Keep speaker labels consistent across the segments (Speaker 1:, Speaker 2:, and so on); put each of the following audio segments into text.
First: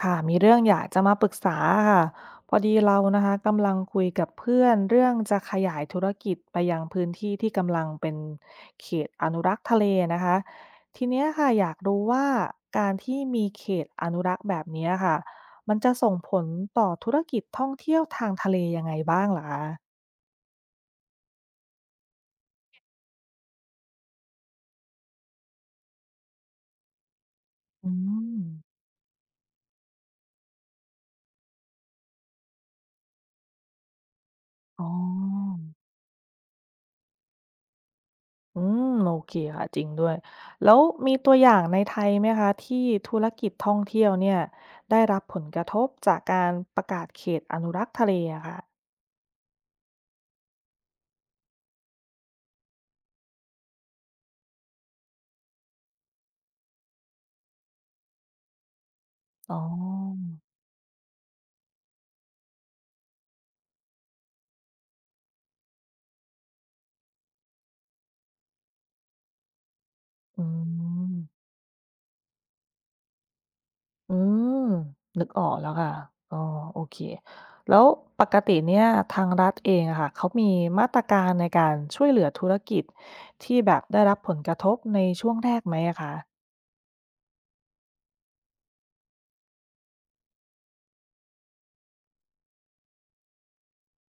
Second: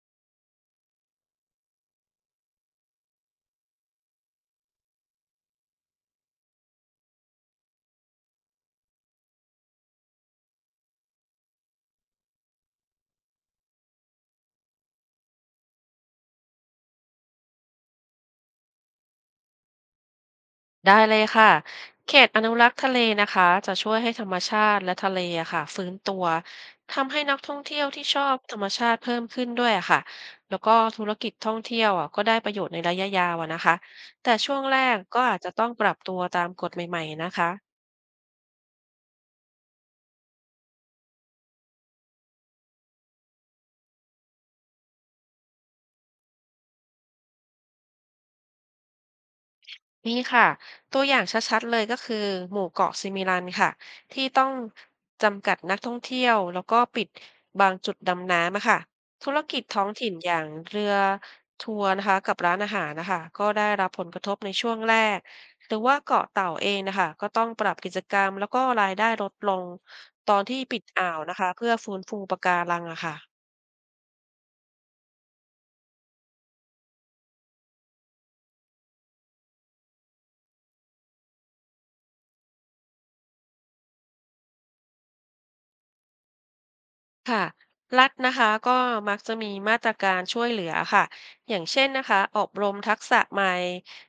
Speaker 1: ค่ะมีเรื่องอยากจะมาปรึกษาค่ะพอดีเรานะคะกำลังคุยกับเพื่อนเรื่องจะขยายธุรกิจไปยังพื้นที่ที่กำลังเป็นเขตอนุรักษ์ทะเลนะคะทีเนี้ยค่ะอยากรู้ว่าการที่มีเขตอนุรักษ์แบบเนี้ยค่ะมันจะส่งผลต่อธุรกิจท่องเที่ยวทางทะเลยังไงบ้างล่ะคะ
Speaker 2: ได้เลยค่ะเขตอนุรักษ์ทะเลนะคะจะช่วยให้ธรรมชาติและทะเลอะค่ะฟื้นตัวทำให้นักท่องเที่ยว
Speaker 1: อื
Speaker 2: ที่ชอบ
Speaker 1: ม
Speaker 2: ธรรมชาติเพิ่มขึ้นด้วยอะค่ะแล้วก็ธุรกิจท่องเที่ยวอะก็ได้ประโยชน์ในระยะยาวอะนะคะแต่ช่วงแร
Speaker 1: อ๋อ
Speaker 2: กก็อาจจะต้องปรับตัวตามกฎใหม่ๆนะคะ
Speaker 1: อืมโอเคค่ะจริงด้วยแล้วมีตัวอย่างในไทยไหมคะที่ธุรกิจท่องเที่ยวเนี่ยได้รับผลกระทบจากการประกาศเขตอนุรักษ์ทะเลอะค่ะ
Speaker 2: นี่ค่ะตัวอย่างชัดๆเลยก็คือหมู่เกาะซิมิลันค่ะที่ต้องจำกัดนักท่องเที่ยวแล้วก็ปิดบางจุดดำน้ำอะค่ะธุร
Speaker 1: อ๋
Speaker 2: กิจท้องถิ่น
Speaker 1: อ
Speaker 2: อย่างเรือทัวร์นะคะกับร้านอาหารนะคะก็ได้รับผลกระทบในช่วงแรกหรือว่าเกาะเต่าเองนะคะก็ต้องปรับกิจกรรมแล้วก็รายได้ลดลงตอน
Speaker 1: อื
Speaker 2: ที่ปิดอ่า
Speaker 1: ม
Speaker 2: วนะคะเพื่อฟื้นฟูปะการังอะค่ะ
Speaker 1: อืมนึกออกแล้วค่ะอ๋อโอเคแล้วปกติเนี่ยทางรัฐเองอะค่ะเขามีมาตรการในการช่วยเหลือธุรกิจที่แบบได้รับผลกระทบในช่วงแรกไหมอะคะ
Speaker 2: ค่ะรัฐนะคะก็มักจะมีมาตรการช่วยเหลือค่ะอย่างเช่นนะคะอบรมทักษะใหม่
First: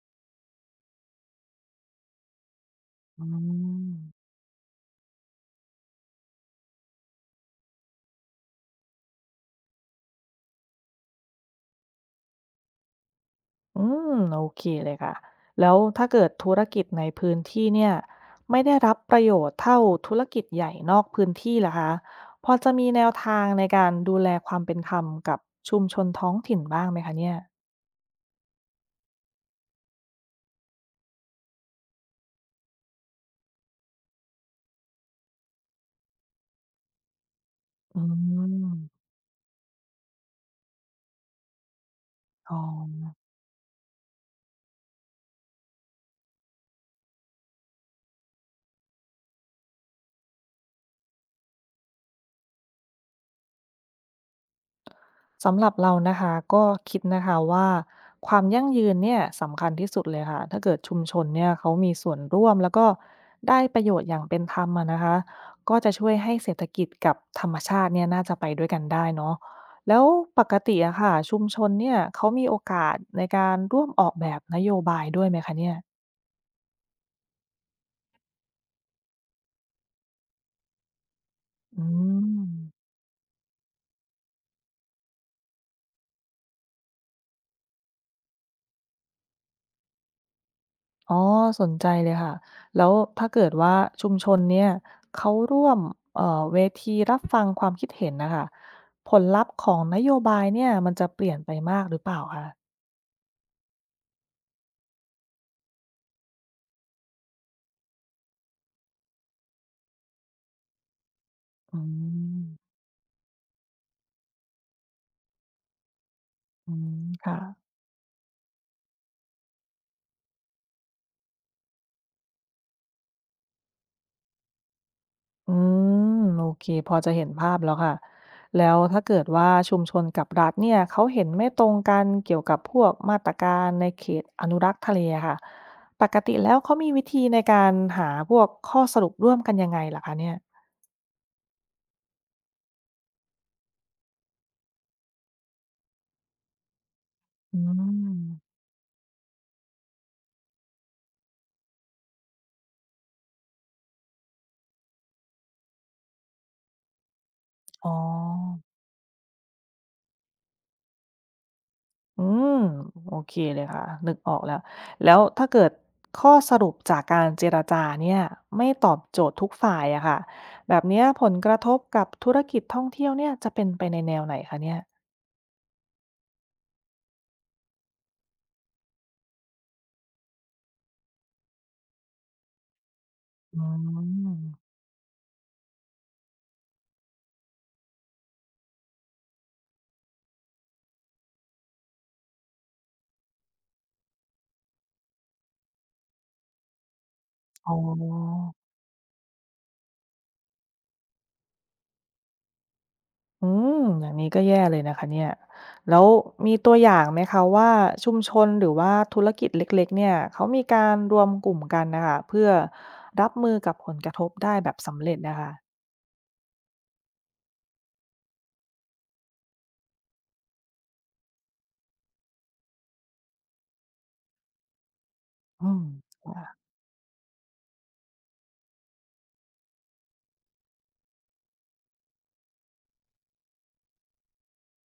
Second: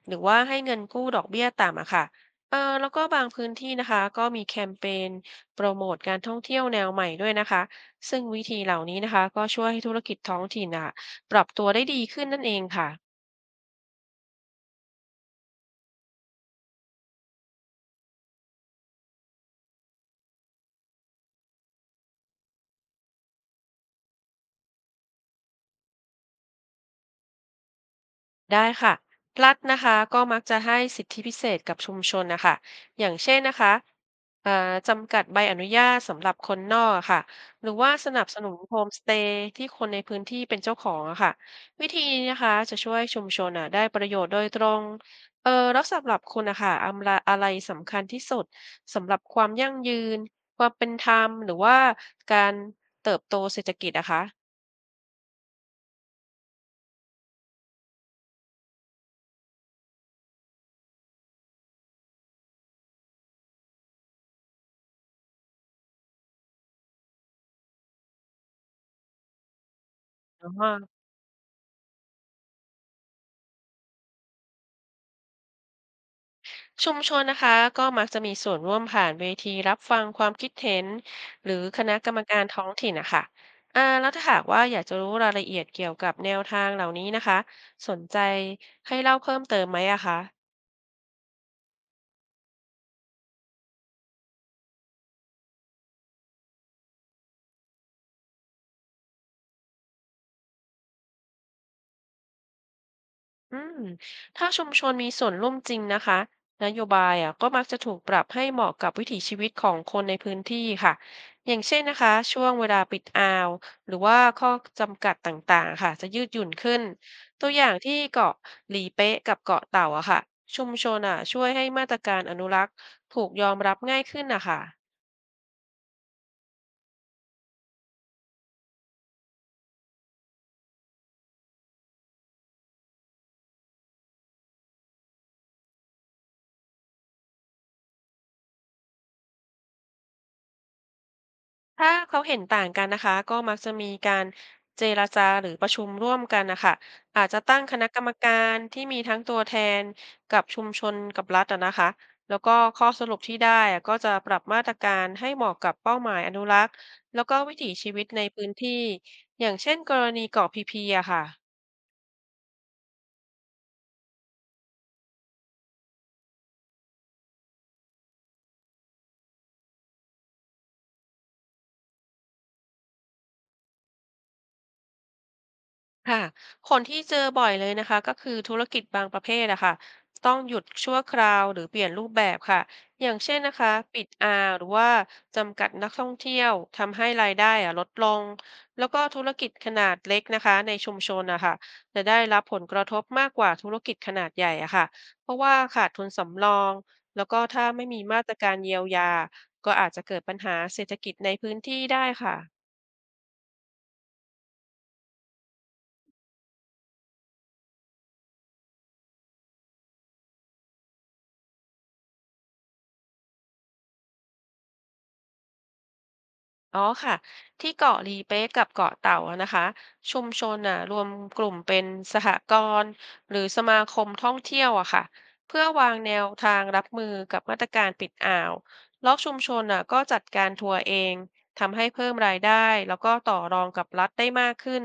Speaker 2: หรือว่าให้เงินกู้ดอกเบี้ยต่ำอะค่ะแล้วก็บา
Speaker 1: อื
Speaker 2: งพื้นที่นะคะก็
Speaker 1: ม
Speaker 2: มีแคมเปญโปรโมทการท่องเที่ยวแนวใหม่ด้วยนะคะซึ่งวิธีเหล่านี้นะคะก็ช่วยให้ธุรกิจท้องถิ่นอะปรับตัวได้ดีขึ้นนั่นเองค่ะ
Speaker 1: อืมโอเคเลยค่ะแล้วถ้าเกิดธุรกิจในพื้นที่เนี่ยไม่ได้รับประโยชน์เท่าธุรกิจใหญ่นอกพื้นที่ล่ะคะพอจะมีแนวทางในการดูแลความเป็นธรรมกับชุมชนท้องถิ่นบ้างไหมคะเนี่ย
Speaker 2: ได้ค่ะรัฐนะคะก็มักจะให้สิทธิพิเศษกับชุมชนนะคะอย่างเช่นนะคะเอ่อจำกัดใบอนุญาตสำหรับคนนอกอะค่ะหรือว่า
Speaker 1: อื
Speaker 2: สนับสนุนโฮมส
Speaker 1: ม
Speaker 2: เตย์ที่คนในพื้นที่เป็นเจ้าของอะค่ะวิธีนี้นะคะ
Speaker 1: อ๋อ
Speaker 2: จะช่วยชุมชนอะได้ประโยชน์โดยตรงแล้วสำหรับคุณนะคะอำละอะไรสำคัญที่สุดสำหรับความยั่งยืนความเป็นธรรมหรือว่าการเติบโตเศรษฐกิจนะคะ
Speaker 1: สำหรับเรานะคะก็คิดนะคะว่าความยั่งยืนเนี่ยสำคัญที่สุดเลยค่ะถ้าเกิดชุมชนเนี่ยเขามีส่วนร่วมแล้วก็ได้ประโยชน์อย่างเป็นธรรมอะนะคะก็จะช่วยให้เศรษฐกิจกับธรรมชาติเนี่ยน่าจะไปด้วยกันได้เนาะแล้วป
Speaker 2: อ๋
Speaker 1: ก
Speaker 2: อ
Speaker 1: ติอะค่ะชุมชนเนี่ยเขามีโอกาสในการร่วมออกแบบนโยบายด้วยไหมคะเนี่ย
Speaker 2: ชุมชนนะคะก็มักจะมีส่วนร่วมผ่านเวทีรับฟังความคิดเห็นหรือค
Speaker 1: อื
Speaker 2: ณะกรรมการ
Speaker 1: ม
Speaker 2: ท้องถิ่นนะคะแล้วถ้าหากว่าอยากจะรู้รายละเอียดเกี่ยวกับแนวทางเหล่านี้นะคะสนใจให้เล่าเพิ่มเติมไหมอะคะ
Speaker 1: อ๋อสนใจเลยค่ะ แล้วถ้าเกิดว่าชุมชนเนี่ยเขาร่วมเวทีรับฟังความคิดเห็นนะคะผลลัพธ์ของนโยบายเนี่ยมันจะเปลี่ยนไปมากหรือเปล่าคะ
Speaker 2: อืมถ้าชุมชนมีส่วนร่วมจริงนะคะนโยบายอ่ะก็มักจะถูกปรับให้เหมาะกับวิถีชีวิตของคนในพื้นที่ค่ะอย่างเช่
Speaker 1: อื
Speaker 2: นนะคะ
Speaker 1: ม
Speaker 2: ช่วงเวลาปิดอ่าวหรือว่าข้อจำกัดต่างๆค่ะจะยืดหยุ่น
Speaker 1: อื
Speaker 2: ขึ้น
Speaker 1: มค่ะ
Speaker 2: ตัวอย่างที่เกาะหลีเป๊ะกับเกาะเต่าอะค่ะชุมชนอ่ะช่วยให้มาตรการอนุรักษ์ถูกยอมรับง่ายขึ้นนะคะ
Speaker 1: อืมโอเคพอจะเห็นภาพแล้วค่ะแล้วถ้าเกิดว่าชุมชนกับรัฐเนี่ยเขาเห็นไม่ตรงกันเกี่ยวกับพวกมาตรการในเขตอนุรักษ์ทะเลอะค่ะปกติแล้วเขามีวิธีในการหาพวกข้อสรุปร่วมกันยังไงล่ะคะเนี่ย
Speaker 2: ถ้าเขาเห็นต่างกันนะคะก็มักจะมีการเจรจาหรือประชุมร่วมกันนะคะอาจจะ
Speaker 1: อื
Speaker 2: ตั้งคณะกรรมกา
Speaker 1: ม
Speaker 2: รที่มีทั้งตัวแทนกับชุมชนกับรัฐอะนะคะแล้วก็ข้อสรุปที่ได้อะก็จะปรับมาตรการให้เหมาะกับเป้าหมายอนุรักษ์แล้วก็วิถี
Speaker 1: อ๋
Speaker 2: ชีวิตในพื้น
Speaker 1: อ
Speaker 2: ที่อย่างเช่นกรณีเกาะพีพีอะค่ะ
Speaker 1: อืมโอเคเลยค่ะนึกออกแล้วแล้วถ้าเกิดข้อสรุปจากการเจรจาเนี่ยไม่ตอบโจทย์ทุกฝ่ายอะค่ะแบบเนี้ยผลกระทบกับธุรกิจท่องเที่ยวเนี่ยจะเป็นไปในแนวไหนคะเนี่ย
Speaker 2: ค่ะคนที่เจอบ่อยเลยนะคะก็คือธุรกิจบางประเภทอะค่ะต้องหยุดชั่วคราวหรือเปลี่ยนรูปแบบค่ะอย่างเช่นนะ
Speaker 1: อื
Speaker 2: คะปิดอ่า
Speaker 1: ม
Speaker 2: วหรือว่าจำกัดนักท่องเที่ยวทำให้รายได้อะลดลงแล้วก็ธุรกิจขนาดเล็กนะคะในชุมชนอะค่ะจะได้รับผลกระทบมากกว่าธุรกิจขนาดใหญ่อะค่ะเพราะว่าขาดทุนสำรองแล้วก็ถ้า
Speaker 1: อ๋อ
Speaker 2: ไม่มีมาตรการเยียวยาก็อาจจะเกิดปัญหาเศรษฐกิจในพื้นที่ได้ค่ะ
Speaker 1: อืมอย่างนี้ก็แย่เลยนะคะเนี่ยแล้วมีตัวอย่างไหมคะว่าชุมชนหรือว่าธุรกิจเล็กๆเนี่ยเขามีการรวมกลุ่มกันน่ะค่ะเพื่อรับมือกับผลกระทบได้แบบสำเร็จน่ะค่ะ
Speaker 2: อ๋อค่ะที่เกาะลีเป๊ะกับเกาะเต่าอะนะคะชุมชนน่ะรวมกลุ่มเป็นสหกรณ์หรือสมาคมท่องเที่ยวอะค่ะเพื่อ
Speaker 1: อืม
Speaker 2: วางแนวทางรับมือกับมาตรการปิดอ่าวแล้วชุมชนน่ะก็จัดการทัวร์เองทำให้เพิ่มรายได้แล้วก็ต่อรองกับรัฐได้มากขึ้น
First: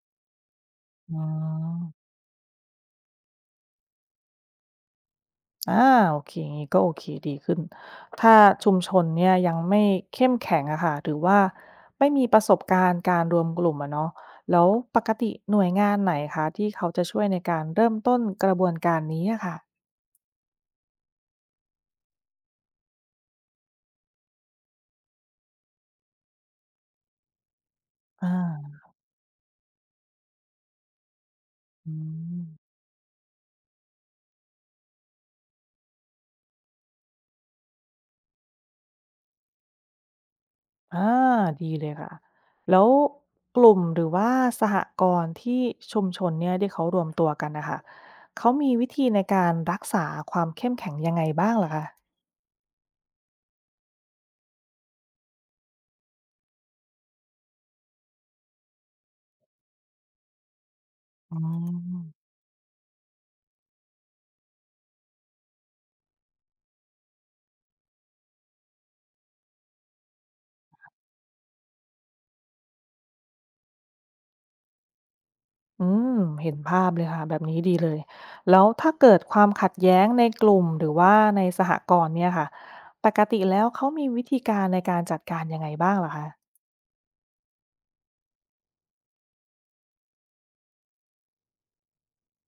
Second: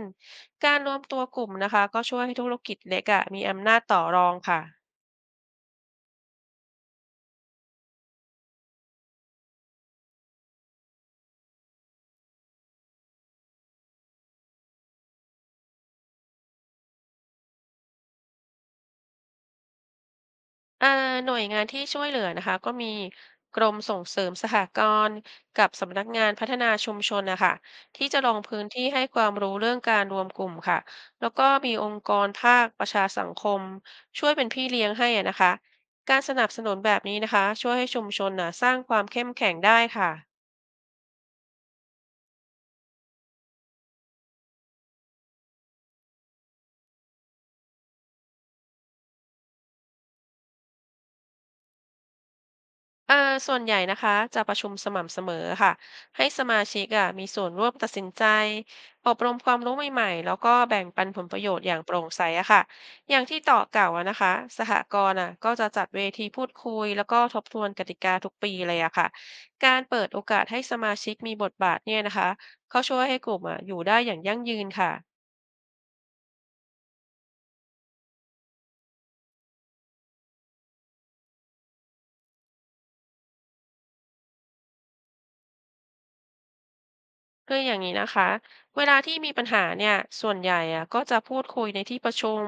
Speaker 2: การรวมตั
Speaker 1: อ๋อ
Speaker 2: วกลุ่มนะคะก็ช่วยให้ธุรกิจเล็กอะมีอำนาจต่อรองค่ะ
Speaker 1: อาโอเคงี้ก็โอเคดีขึ้นถ้าชุมชนเนี่ยยังไม่เข้มแข็งอะค่ะหรือว่าไม่มีประสบการณ์การรวมกลุ่มอะเนาะแล้วปกติหน่วยงานไหนคะที่เขาจะช่วยในการเริ่มต้นกระบวนการนี้อะค่ะ
Speaker 2: อ่าหน่วยงานที่ช่วยเหลือนะคะก็มีกรมส่งเสริมสหกรณ์กับสำนักงานพัฒนาชุมชนนะคะที่จะล
Speaker 1: อา
Speaker 2: งพื้นที่ให้ความรู้เรื่องการรวมกลุ่มค่ะแล้วก็มีอ
Speaker 1: อื
Speaker 2: งค์กร
Speaker 1: ม
Speaker 2: ภาคประชาสังคมช่วยเป็นพี่เลี้ยงให้อะนะคะการสนับสนุนแบบนี้นะคะช่วยให้ชุมชนนะสร้างความเข้มแข็งได้ค่ะ
Speaker 1: อาดีเลยค่ะแล้วกลุ่มหรือว่าสหกรณ์ที่ชุมชนเนี่ยที่เขารวมตัวกันน่ะค่ะเขามีวิธีในการรักษาความเข้มแข็งยังไงบ้างเหรอคะ
Speaker 2: เออส่วนใหญ่นะคะจะประชุมสม่ำเสมอค่ะให้สมาชิกอ่ะมีส่วนร่วมตัดสินใจอบรมความรู้ใหม่ๆแล้วก็แบ่งปันผลป
Speaker 1: อ๋อ
Speaker 2: ระโยชน์อย่างโปร่งใสอะค่ะอย่างที่ต่อเกล่าวอะนะคะสหกรณ์อ่ะก็จะจัดเวทีพูดคุยแล้วก็ทบทวนกติกาทุกปีเลยอะค่ะการเปิดโอกาสให้สมาชิกมีบทบาทเนี่ยนะคะเขาช่วยให้กลุ่มอ่ะอยู่ได้อย่างยั่งยืนค่ะ
Speaker 1: อืมเห็นภาพเลยค่ะแบบนี้ดีเลยแล้วถ้าเกิดความขัดแย้งในกลุ่มหรือว่าในสหกรณ์เนี่ยค่ะปกติแล้วเขามีวิธีการในการจัดการยังไงบ้างเหรอคะ
Speaker 2: คืออย่างนี้นะคะเวลาที่มีปัญหาเนี่ยส่วนใหญ่อะก็จะพูดคุยในที่ประชุม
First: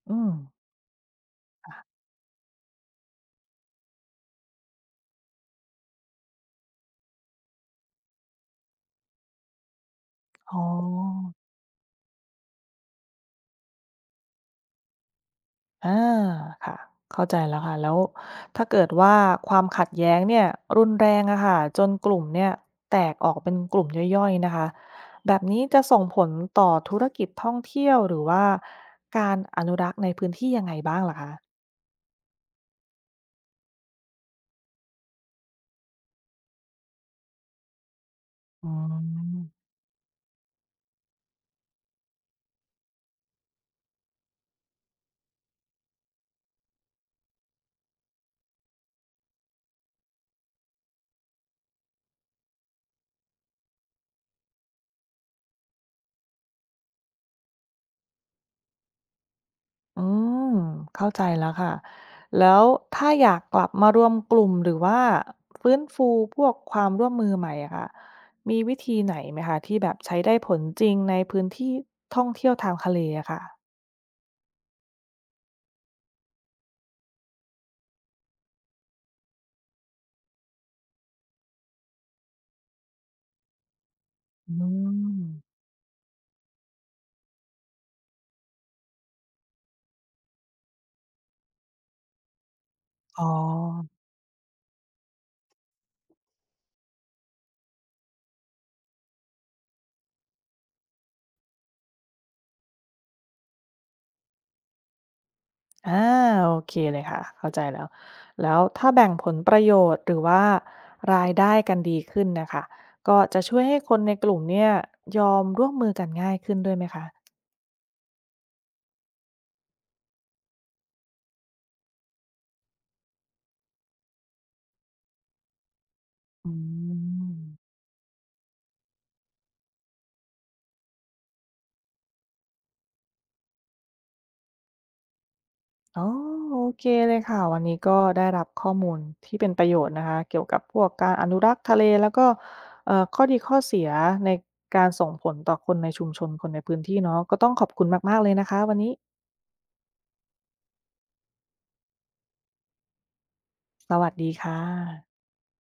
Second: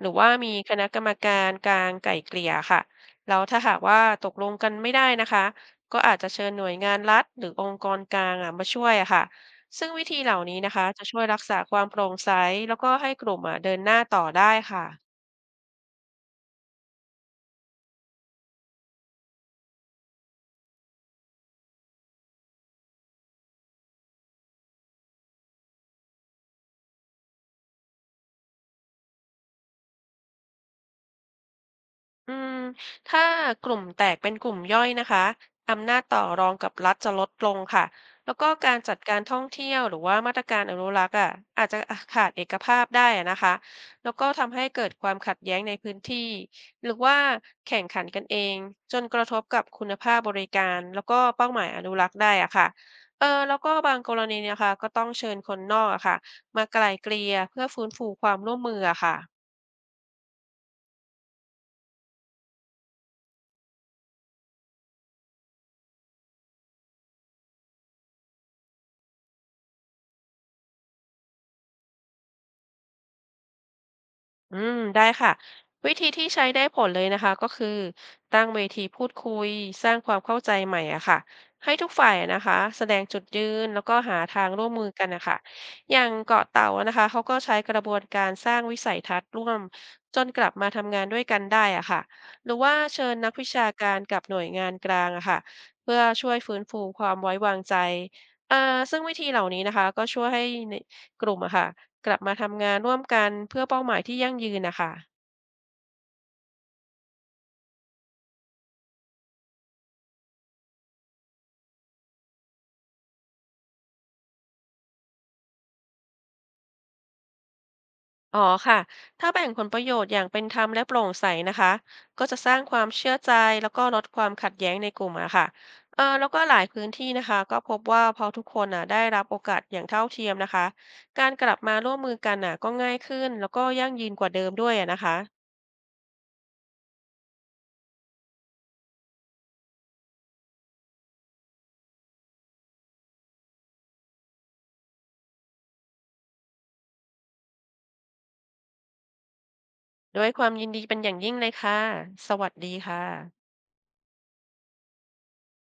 Speaker 2: หรือ
Speaker 1: อื
Speaker 2: ว่า
Speaker 1: ม
Speaker 2: มีคณะกรรมการกลางไกล่เกลี่ยค่ะแล้วถ้าหากว่าตกลงกันไม่ได้นะคะก็อาจจะเชิญหน่วยงานรัฐหรือองค์กรกลางอะมาช่วยอะค่ะซึ่งวิธีเหล่า
Speaker 1: อ๋
Speaker 2: นี้นะคะจะช่วย
Speaker 1: อ
Speaker 2: รักษาความโปร่งใสแล้วก็ให้กลุ่มอะเดินหน้าต่อได้ค่ะ
Speaker 1: อาค่ะเข้าใจแล้วค่ะแล้วถ้าเกิดว่าความขัดแย้งเนี่ยรุนแรงอะค่ะจนกลุ่มเนี่ยแตกออกเป็นกลุ่มย่อยๆนะคะแบบนี้จะส่งผลต่อธุรกิจท่องเที่ยวหรือว่าการอนุรักษ์ในพื้นที่ยังไงบ้างเหรอคะ
Speaker 2: อืมถ้ากลุ่มแตกเป็นกลุ่มย่อยนะคะอำนาจต่อรองกับรัฐจะลดลงค่ะแล้วก็
Speaker 1: อื
Speaker 2: การจัดการท่อง
Speaker 1: ม
Speaker 2: เที่ยวหรือว่ามาตรการอนุรักษ์อ่ะอาจจะขาดเอกภาพได้อะนะคะแล้วก็ทำให้เกิดความขัดแย้งในพื้นที่หรือว่าแข่งขันกันเองจนกระทบกับคุณภาพบริการแล้วก็เป้าหมายอนุรักษ์ได้อ่ะค่ะเออแล้วก็บางกรณีเนะคะก็ต้องเชิญคนนอกอะค่ะมาไกล่เกลี่ยเพื่อฟื้นฟูความร่วมมืออะค่ะ
Speaker 1: อืมเข้าใจแล้วค่ะแล้วถ้าอยากกลับมารวมกลุ่มหรือว่าฟื้นฟูพวกความร่วมมือใหม่อะค่ะมีวิธีไหนไหมคะที่แบบใช้ได้ผลจริงในพื้นที่ท่องเที่ยวทางทะเลอะค่ะ
Speaker 2: อืมได้ค่ะวิธีที่ใช้ได้ผลเลยนะคะก็คือตั้งเวทีพูดคุยสร้างความเข้าใจใหม่อะค่ะให้ทุกฝ่ายอะนะคะแสดงจุดยืนแล้วก็หาทาง
Speaker 1: อื
Speaker 2: ร่วมมือกันนะคะ
Speaker 1: ม
Speaker 2: อย่างเกาะเต่าอะนะคะเขาก็ใช้กระบวนการสร้างวิสัยทัศน์ร่วมจนกลับมาทำงานด้วยกันได้อะค่ะหรือว่าเชิญ
Speaker 1: อ๋อ
Speaker 2: นักวิชาการกับหน่วยงานกลางอะค่ะเพื่อช่วยฟื้นฟูความไว้วางใจอ่าซึ่งวิธีเหล่านี้นะคะก็ช่วยให้ในกลุ่มอะค่ะ กลับมาทำงานร่วมกันเพื่อเป้าหมายที่ยั่งยืนนะคะ
Speaker 1: อาโอเคเลยค่ะเข้าใจแล้วแล้วถ้าแบ่งผลประโยชน์หรือว่ารายได้กันดีขึ้นนะคะก็จะช่วยให้คนในกลุ่มเนี่ยยอมร่วมมือกันง่ายขึ้นด้วยไหมคะ
Speaker 2: อ๋อค่ะถ้าแบ่งผลประโยชน์อย่างเป็นธรรมและโปร่งใสนะคะก็จะสร้างความเชื่อใจแล้วก็ลดความขัดแย้งในกลุ่มอะค่ะเออแล้วก็
Speaker 1: อื
Speaker 2: หลายพื้นที่นะคะ
Speaker 1: ม
Speaker 2: ก็พบว่าพอทุกคนอ่ะได้รับโอกาสอย่างเท่าเทียมนะคะ การกลับมาร่วมมือกันอ่ะก็ง่ายขึ้นแล้วก็ยั่งยืนกว่าเดิมด้วยอะนะคะ
Speaker 1: อ๋อโอเคเลยค่ะวันนี้ก็ได้รับข้อมูลที่เป็นประโยชน์นะคะเกี่ยวกับพวกการอนุรักษ์ทะเลแล้วก็ข้อดีข้อเสียในการส่งผลต่อคนในชุมชนคนในพื้นที่เนาะก็ต้องขอบคุณมากๆเลยนะคะวันนี้
Speaker 2: ด้วยความยินดีเป็นอย่างยิ่งเลยค่ะสวัสดีค่ะ
Speaker 1: สวัสดีค่ะ